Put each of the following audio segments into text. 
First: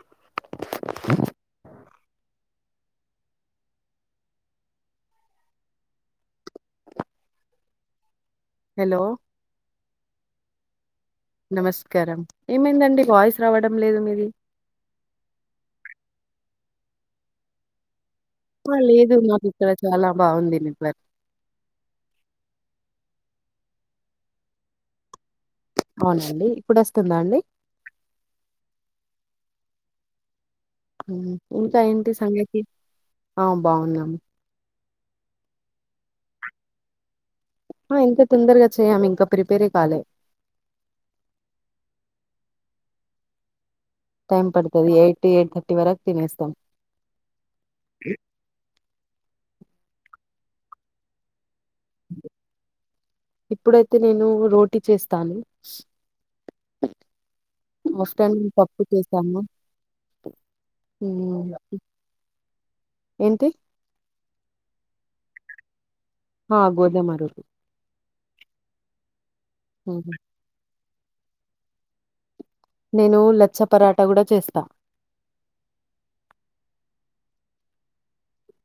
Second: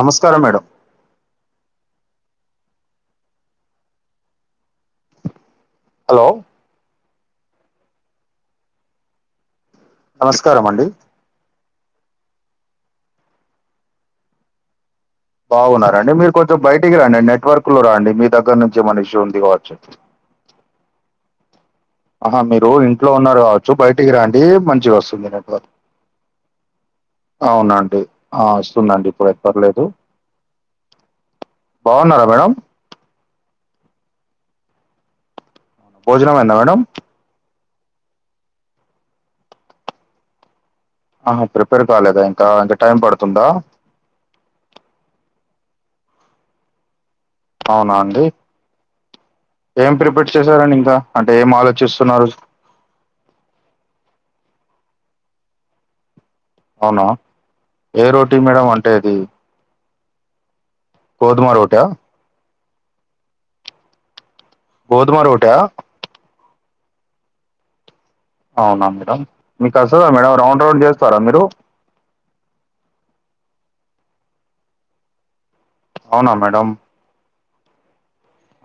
నమస్కారం madam hello hello నమస్కారమండి నమస్కారం ఏమైందండి వాయిస్ రావడం లేదు మీది బాగున్నారండి మీర్ కొంచెం బయిటికి రాండి నెట్వర్క్ లో రాండి మీ దగ్గర్నుంచి ఏమన్న ఇష్యూ ఉంది గావచ్చు బావుంది నిట్ వర్ ఆహా మీరు ఇంట్లో ఉన్నారు గావొచ్చు బయిటికి రాండి మంచిగా వస్తుంది నెట్ వర్ అవునండి ఇప్పుడొస్తుందా అండి అవునా అండి ఆ వస్తుందండి ఇప్పుడై పర్లేదు ఆ ఇంకా ఏంటి బాగున్నారా మేడం సంగతి ఆవ్ బావున్నామ్ భోజనమైంద మేడం ఆ ఇంతతొందరగా చెయ్యమింకా ప్రిపేరే కాలే ఆహా ప్రిపేర్ కాలేదా ఇంకా ఇంకా టైం పడుతుందా టైమ్ పడుతది ఎయిట్ ఎయిట్ థర్టీ వరకు తినేస్తాం అవునా అండి ఏం ప్రిపేర్ చేశారండి ఇంకా అంటే ఏం ఆలోచిస్తున్నారు ఇప్పుడైతే నేను రోటీ చేస్తాను అవునా ఏ రోటీ ఆఫ్టర్నూన్ మేడం పప్పు అంటే అది గోధుమ ఉమ్ రోటా ఏంటి గోధమ రోటె హ గోధుమ రొట్టె అవునా మేడమ్ మీకు వస్తుందా మేడ రౌండ్ రౌండ్ చేస్తారా మీరు నేను లచ్చ పరాట కూడా చేస్తా అవునా మేడం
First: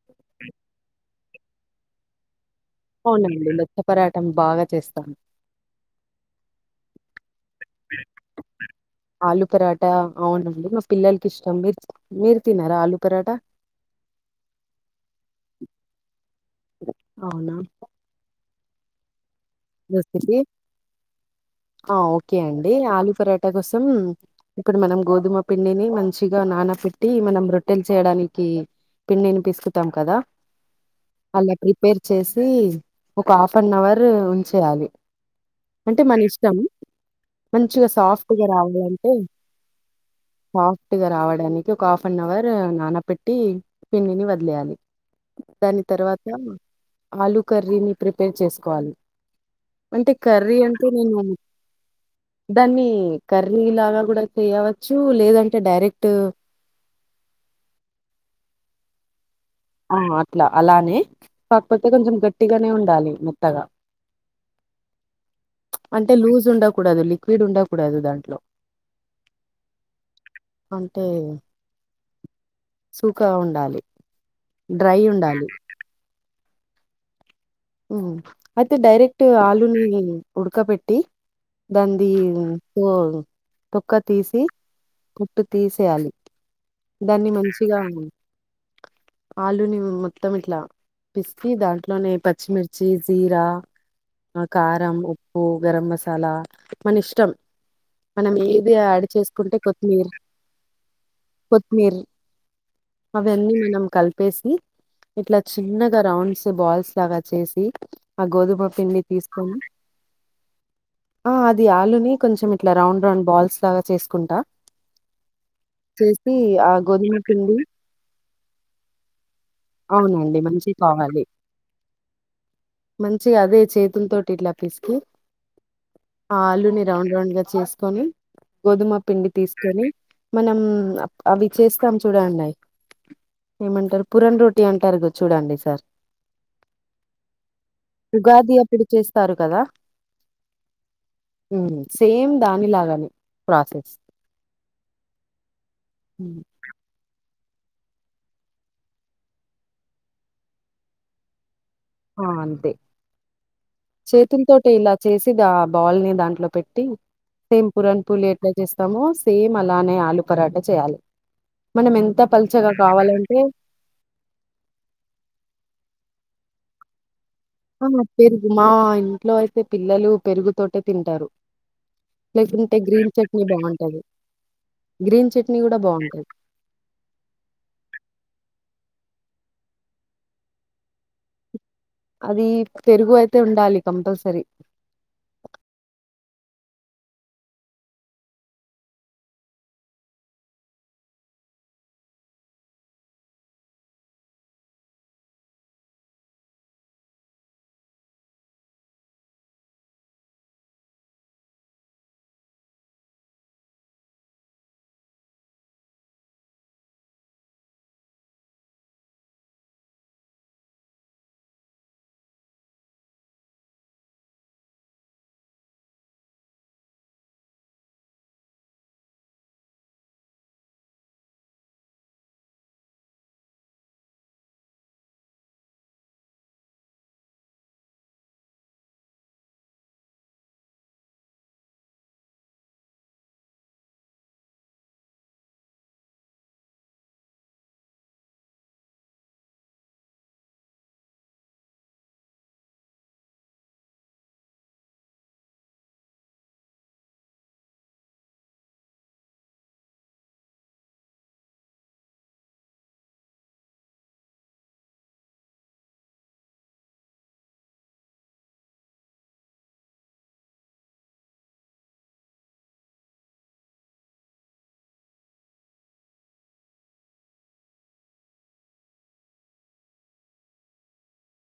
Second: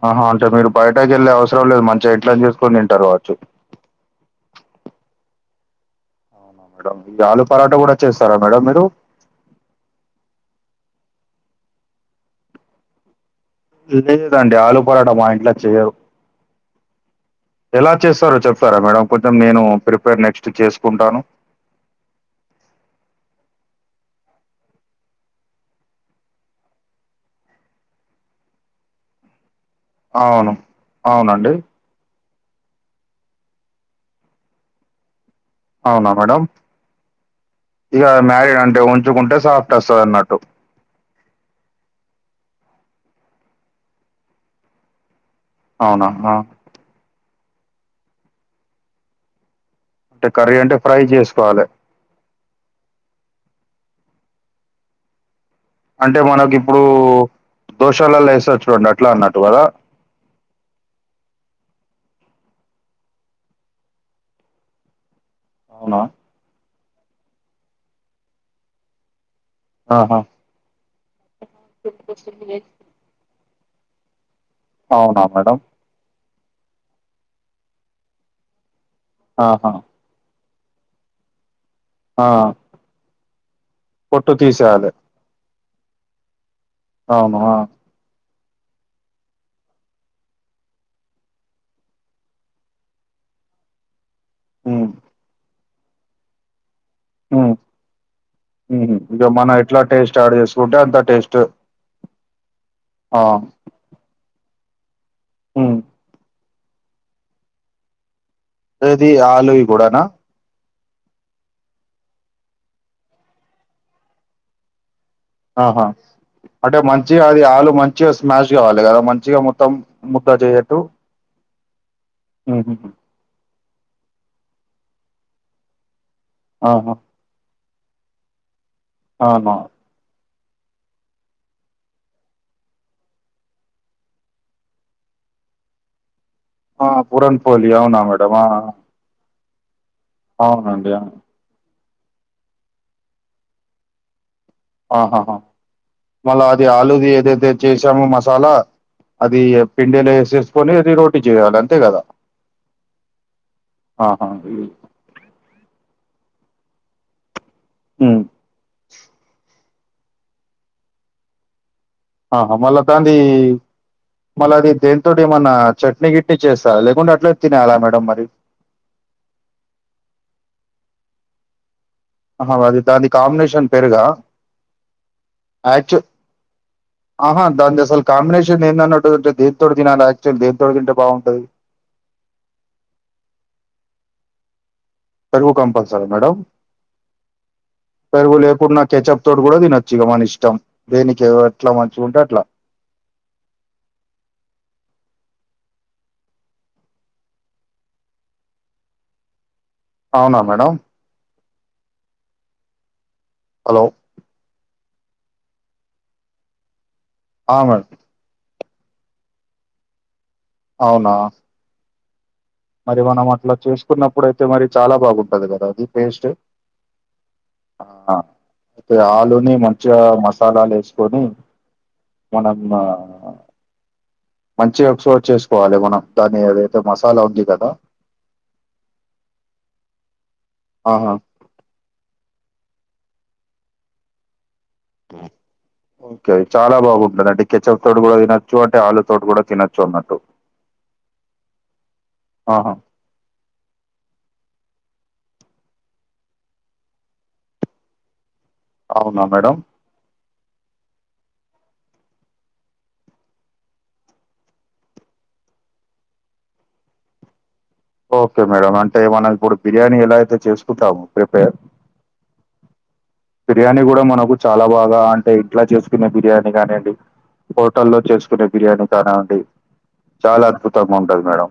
ఆహా అంటే మీరు బయటక వెళ్లే అవసరం లే మంచిగా ఇంట్లో చేస్త అవునండి మెత్త పరాటం బాగా చేస్తాను మేడం ఈ ఆలు పరాట కూడా చేస్తారా మేడం మీరు ఆలు పరాట అవునండి మా పిల్లలకి ఇష్టం మీరు మీరు తినారా ఆలు పరాట లేదండి ఆలు పరాట మా ఇంట్లో చేయరు అవునా ఎలా చేస్తారో చెప్తారా మేడం కొంచెం నేను ప్రిపేర్ రెసిపీ నెక్స్ట్ చేసుకుంటాను ఆ ఓకే అండి ఆలూ పరాటా కోసం ఇప్పుడు మనం గోధుమ పిండిని మంచిగా నానపెట్టి మనం రొట్టెలు చేయడానికి పిండిని పిసుకుతాం కదా అవును అవునండి అళ్లకీ ప్రిపేర్ చేసి ఒక హాఫ్ అన్ అవర్ ఉంచేయాలి అంటే అవునా మన మేడం ఇష్టము మంచిగా ఇక సాఫ్ట్గా మ్యారీడ్ అంటే రావాలంటే ఉంచుకుంటే సాఫ్ట్ వస్తుంది అన్నట్టు హాఫ్ సాఫ్ట్గా రావడానికి ఒక హాఫ్ అన్ అవర్ నాన పెట్టి పిండిని వదిలేయాలి దాని అవునా తర్వాత ఆ. ఆలూ కర్రీని ప్రిపేర్ చేసుకోవాలి అంటే కర్రీ అంటే నేను దాన్ని కర్రీ లాగా కూడా చేయవచ్చు లేదండి అంటే మనకి ఇప్పుడు దోషాలలో వేస్తేారు చూడండి అట్లా అన్నట్టు కదా ఆ అట్లా అలానే కాకపోతే కొంచెం గట్టిగానే ఉండాలి మెత్తగా అవునా అంటే లూజ్ ఉండకూడదు లిక్విడ్ ఉండకూడదు దాంట్లో ఆహా అంటే [unintelligible] సూకా ఉండాలి డ్రై అవునా ఉండాలి మేడం అయితే డైరెక్ట్ ఆహా ఆలుని ఉడక పెట్టి దాంది ఆ. వో పొక్క పొట్టు తీసి తీసేయాలి కుట్టు తీసేయాలి దాన్ని అవును ఆ మంచిగా ఉ ఆలుని మొత్తం ఇట్లా పిసికి దాంట్లోనే ప పచ్చిమిర్చి జీరా ఉమ్ కారం ఉప్పు గరం మసాలా మన ఇష్టం ఉమ్ మనం ఏది ఉహు యాడ్ ఇగ మనం చేసుకుంటే ఎట్లా కొత్తిమీరు టేస్ట్ యాడ్ చేసుకుంటే అంత టేస్ట్ కొత్తిమీర్ ఆ అవన్నీ మనం కలిపేసి ఇట్లా ఉమ్ చిన్నగా రౌండ్స్ బాల్స్ లాగా చేసి ఆ గోధుమ పిండి ఏది తీసుకొని ఆలువి కూడానా ఆ అది ఆలుని కొంచెం ఇట్లా రౌండ్ రౌండ్ బాల్స్ లాగా చేసుకుంటా ఆహా చేసి ఆ అంటే గోధుమ మంచిగా అది పిండి ఆలు మంచిగా స్మాష్ కావాలి కదా మంచిగా మొత్త ముద్ద అవునండి మంచి చెయట్టు కావాలి చి అదే చేతుల తోటి ఇట్లా పిసికి ఆ ఆలుని ఆహా రౌండ్ రౌండ్ గా చేసుకొని గోధుమ పిండి అవునా తీసుకొని మనం అవి చేస్తాం చూడండి ఏమంటారు పురన్ రోటీ అంటారు గా చూడండి సార్ ఆ పూరన్ పోలి అవునా మేడమా ఆ సారు కదా అవునండి అవును సేమ్ దానిలాగానే ప్రాసెస్ ఆహాహా మళ్ళా అది ఆలుది ఏదైతే చేసామో మసాలా అది పిండిలో వేసేసుకొని అది రోటీ చేయాలి అంతే కదా ఆ అంతే ఆహా చేతులు తోటి ఇ చేసి ఆ బాల్ ని దాంట్లో పెట్టి సేమ్ పురన్ ఉమ్ పూలి ఎట్లా చేస్తామో సేమ్ అలానే ఆలు పరాట చేయాలి మనం ఎంత ఆహా పల్చగా మల్ల దాన్ని కావాలంటే మళ్ళ అది దేనితోటి ఏమన్నా చట్నీ కిట్నీ చేస్తా లేకుంటే అట్లనే ఆ పెరుగు మా ఇంట్లో అయితే పిల్లలు పెరుగుతోటే తింటారు ఆహా లేకుంటే అది దాని గ్రీన్ చట్నీ కాంబినేషన్ బాగుంటది పెరుగా గ్రీన్ చట్నీ కూడా యాక్చు బాగుంటది ఆహా దాన్ది అసల కాంబినేషన్ ఏందన్నంటే దేంతోటి తినాల యాక్చువల్ దేంతోటి తింటే బాగుంటది అది పెరుగు అయితే ఉండాలి కంపల్సరీ పెరుగు కంపల్సరా మేడం పెరుగు లేకుండా కెచప్ తోటి కూడా తినొచ్చు ఇగా మన ఇష్టం దేనికి ఎట్లా మంచిగా ఉంటే అట్లా అవునా మేడం హలో ఆ మేడం అవునా మరి మనం అట్లా చేసుకున్నప్పుడు అయితే మరి చాలా బాగుంటది కదా అది టేస్ట్ ఆ అయితే ఆలుని మంచిగా మసాలాలు వేసుకొని మనం మంచిగా వచ్చేటట్చేసుకోవాలి మనం దాని ఏదైతే మసాలా ఉంది కదా ఆహా రూ ర్ ఓకే చాలా బాగుంది మేడం అంటే కెచపు తోటి కూడా తినచ్చు అంటే ఆలు తోటి కూడా తినొచ్చు అన్నట్టు ఆహా అవునా మేడం ఓకే మేడం అంటే మనం ఇప్పుడు బిర్యానీ ఎలా అయితే చేసుకుంటాము ప్రిపేర్ బిర్యానీ కూడా మనకు చాలా బాగా అంటే ఇంట్లో చేసుకునే బిర్యానీ కానీయండి హోటల్లో చేసుకునే బిర్యానీ కానివండి చాలా అద్భుతంగా ఉంటది మేడం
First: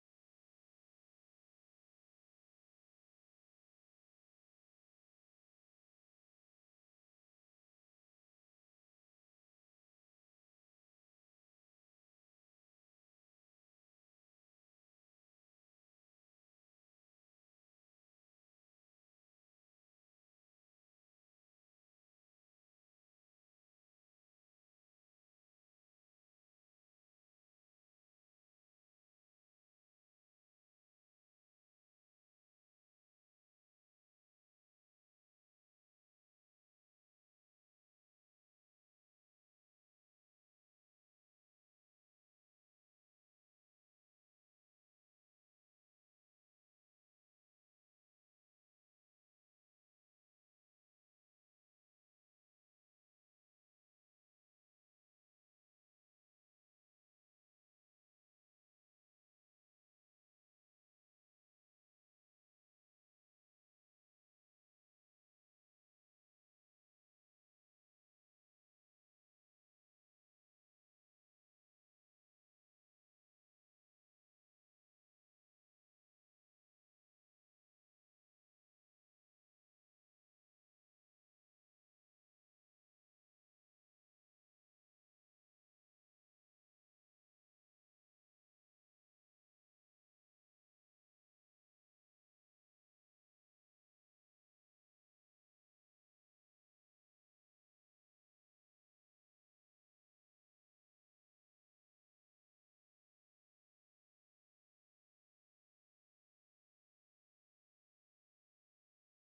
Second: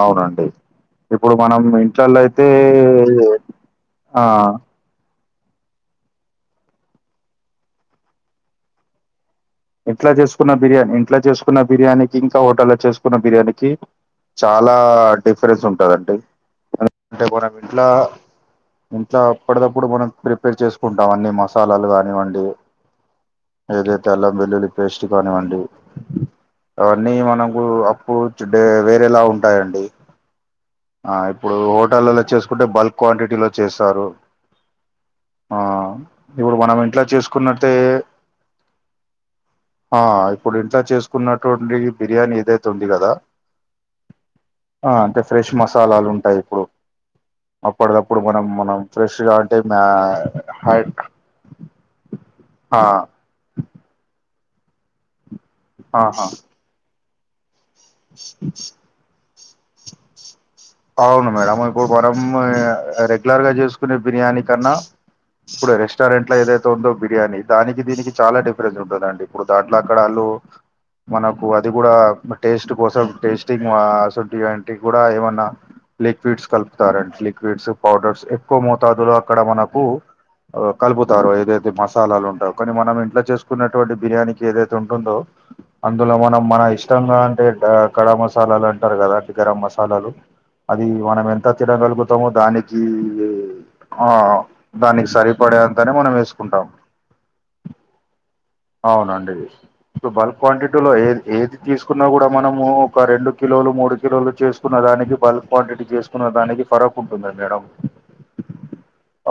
అవునండి ఇప్పుడు మనం ఇంట్లలో అయితే ఆ ఇంట్లా చేసుకున్న బిర్యానీ ఇంట్లో చేసుకున్న బిర్యానీ కి ఇంకా హోటల్లో చేసుకున్న బిర్యానీకి చాలా డిఫరెన్స్ ఉంటదండి ఎందుంటే మన ఇంట్ల ఇంట్లో అప్పటికప్పుడు మనం ప్రిపేర్ చేసుకుంటాం అన్ని మసాలాలు కానివ్వండి ఏదైతే అల్లం వెల్లుల్లి పేస్ట్ కానివ్వండి అవన్నీ మనకు అప్పుడ్డ వేరేలా ఉంటాయండి ఆ ఇప్పుడు హోటల్లో చేసుకుంటే బల్క్ క్వాంటిటీలో చేస్తారు ఆ ఇప్పుడు మనం ఇంట్లా చేసుకున్నట్టే ఆ ఇప్పుడు ఇంట్ల చేసుకున్నటువంటి బిర్యానీ ఏదైతే ఉంది కదా ఆ అంటే ఫ్రెష్ మసాలాలు ఉంటాయి ఇప్పుడు అప్పటికప్పుడు మనం మనం ఫ్రెష్ అంటే మ హై హా ఆహా అవును మేడం ఇప్పుడు మనం రెగ్యులర్గా చేసుకునే బిర్యానీ కన్నా ఇప్పుడు రెస్టారెంట్ల ఏదైతే ఉందో బిర్యానీ దానికి దీనికి చాలా డిఫరెన్స్ ఉంటదండి ఇప్పుడు దాంట్ల అక్కడాళ్లు మనకు అది కూడా టేస్ట్ కోసం టేస్టింగ్ అశుటి వంటివి కూడా ఏమన్నా లిక్విడ్స్ కలుపుతారండి లిక్విడ్స్ పౌడర్స్ ఎక్కువ మోతాదులో అక్కడ మనకు కలుపుతారుో ఏదైతే మసాలాలు ఉంటావు కానీ మనం ఇంట్లో చేసుకున్నటువంటి బిర్యానీకి ఏదైతే ఉంటుందో అందులో మనం మన ఇష్టంగా అంటే గయ కడా మసాలాలు అంటారు కదా అది గరం మసాలాలు అది మనం ఎంత తినగలుగుతమో దానికి ఆ దానికి సరిపడే అంతనే మనం వేసుకుంటాం అవునండి బల్క్ క్వాంటిటీలో ఏ ఏది తీసుకున్నా కూడా మనము ఒక రెండు కిలోలు మూడు కిలోలు చెస్ కున్న దానికి బల్క్ క్వాంటిటీ చేసుకున్న దానికి ఫరక్ ఉంటుంది మేడం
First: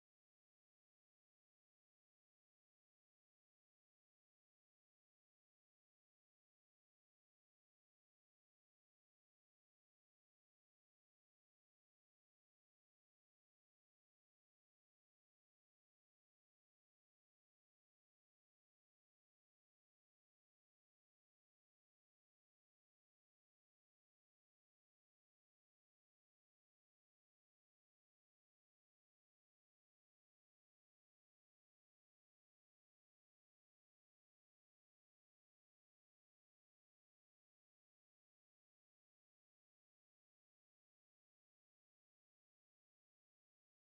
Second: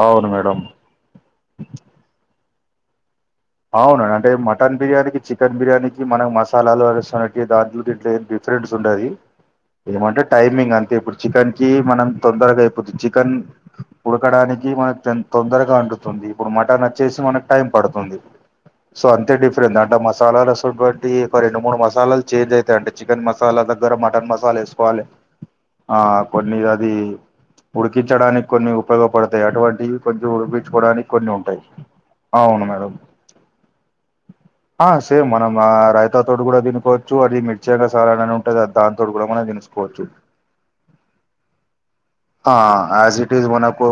అవును మేడం అవునండి అంటే మటన్ బిర్యానీ చికెన్ బిర్యానీకి మనకి మసాలాలు దాంట్లు దిట్ల ఏ ట్రేడ్స్ ఉండది ఏమంటే టైమింగ్ అంతే ఇప్పుడు చికెన్కి మనం తొందరగా అయిపోతది చికెన్ ఉడకడానికి మనకు తొందరగా వండుతుంది ఇప్పుడు మటన్ వచ్చేసి మనకు టైం పడుతుంది సో అంతే డిఫరెంట్ అంటే మసాలటువంటి ఒక రెండు మూడు మసాలాలు చేంజ్ అవుతా అండి చికెన్ మసాలా దగ్గర మటన్ మసాలా వేసుకోవాలే ఆ కొన్ని అది ఉడికించడానికి కొన్ని ఉపయోగపడతాయి అటువంటివి కొంచెం ఉడిపించుకోవడానికి కొన్ని ఉంటాయి అవును మేడం ఆ సేమ్ మనం ఆ రైతాతోటి కూడా తినుకోవచ్చు అది మిర్చికసాల అనీ ఉంటది అ దాని తోటి కూడా మనం కోవచ్చు ఆ యాజ్ ఇట్ ఇస్ మనకు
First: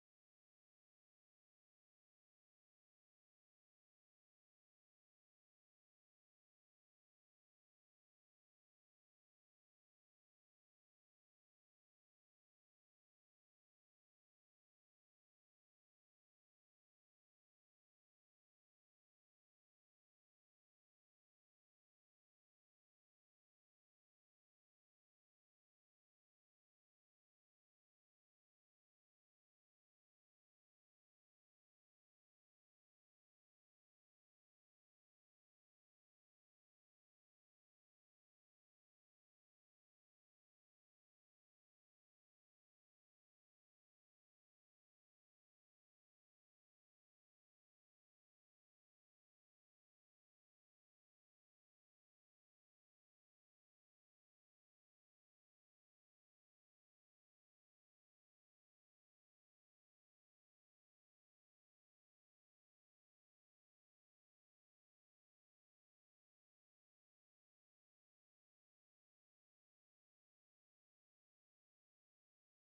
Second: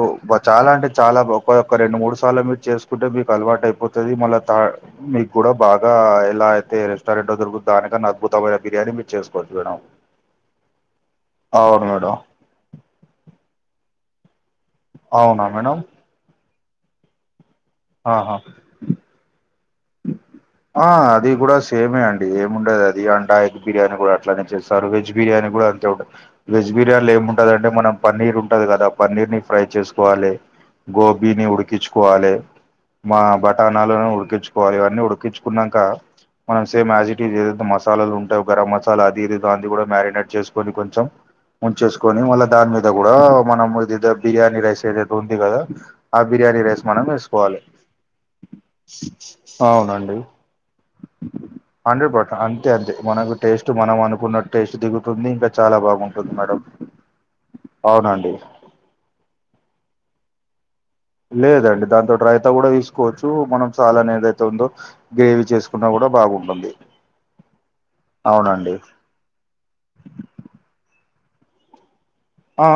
చాలా అంటే చాలా ఒకక్క రెండు మూడు సార్లు మీరు చేస్త సుకంటే మీకు అల్వాటైపోతది మళ్ళ థర్డ్ మీకు కూడా బాగా ఎలా అయితే రెస్టారెంట్లో దొరుకుతదొ దానికన్నా అద్భుతమైన బిర్యానీ మీరు చేసుకోవచ్చు మేడం అవును మేడం అవునా మేడం ఆహా ఆ అది కూడా సేమే అండి ఏమిండదది అది అండా ఎగ్ బిర్యానీ కూడా అట్లానే చేస్ కర్ వెజ్ బిర్యానీ కూడా అంతే ఉంటది వెజ్ బిర్యానీల ఏముంటంది అంటే మనం పన్నీర్ ఉంటది కదా పన్నీర్ని ఫ్రై చేసుకోవాలే గోబీని ఉడికించుకోవాలే మా బటాణాలను ఉడికించుకో వారు ఇవన్నీ ఉడికించుకున్నాక మనం సేమ్ యాజ్ ఇట్ ఈజ్ ఏదైతే మసాలాలు ఉంటావు గరం మసాలా అది ఇది దాన్ని కూడా మ్యారినేట్ చేసుకొని కొంచెం ఉంచేసుకొని మళ్ళా దాని మీద కూడా మనం ఇది బిర్యానీ రైస్ ఏదతే ఉంది కదా ఆ బిర్యానీ రైస్ మనం వేసుకోవాలి అవునండి హండ్రెడ్ పర్సెంట్ అంతే అంతే మనకు టేస్ట్ మనం అనుకున్న టేస్ట్ దిగుతుంది ఇంకా చాలా బాగుంటుంది మేడం అవునండి లేదండి దాంతో రైత కూడా తీసుకోవచ్చు మనం చాలనే ఏదైతే ఉందో గ్రేవీ చేసుకున్నా కూడా బాగుంటుంది అవునండి ఆ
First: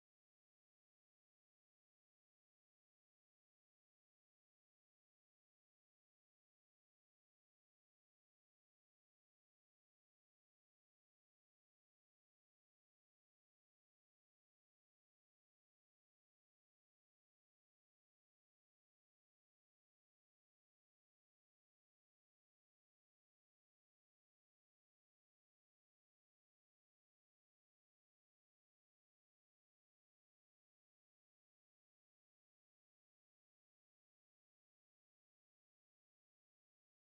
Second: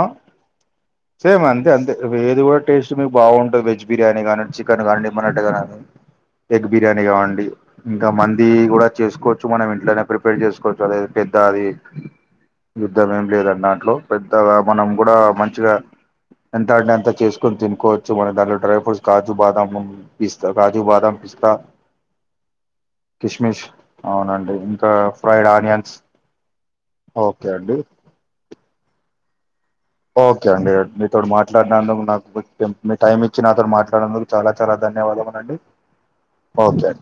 సేమ్ అంతే అంతే ఏది కూడా టేస్ట్ మీకు బాగుంటుంది వెజ్ బిర్యానీ కానీ చికెన్ కానీ మటన్ గానీ ఎగ్ బిర్యానీ కావండి ఇంకా మంది కూడా చేసుకోవచ్చు మనం ఇంట్లోనే ప్రిపేర్ చేసుకోవచ్చు అద పెద్ద అది యుద్ధం ఏమి లేదండి దాంట్లో పెద్దగా మనం కూడా మంచిగా ఎంత అంట అంత చేసుకుని తినకోవచ్చు మన దానిలో డ్రై ఫ్రూట్స్ కాజు, బాదం పిస్తా కాజూ బాదం పిస్తా కిష్మిష్ అవునండి ఇంకా ఫ్రైడ్ ఆనియన్స్ ఓకే అండి ఓకే అండి మీతో మాట్లాడినందుకు నాకు మీ టైమ్ ఇచ్చి నాతో మాట్లాడినందుకు చాలా చాలా ధన్యవాదములు అండి ఓకే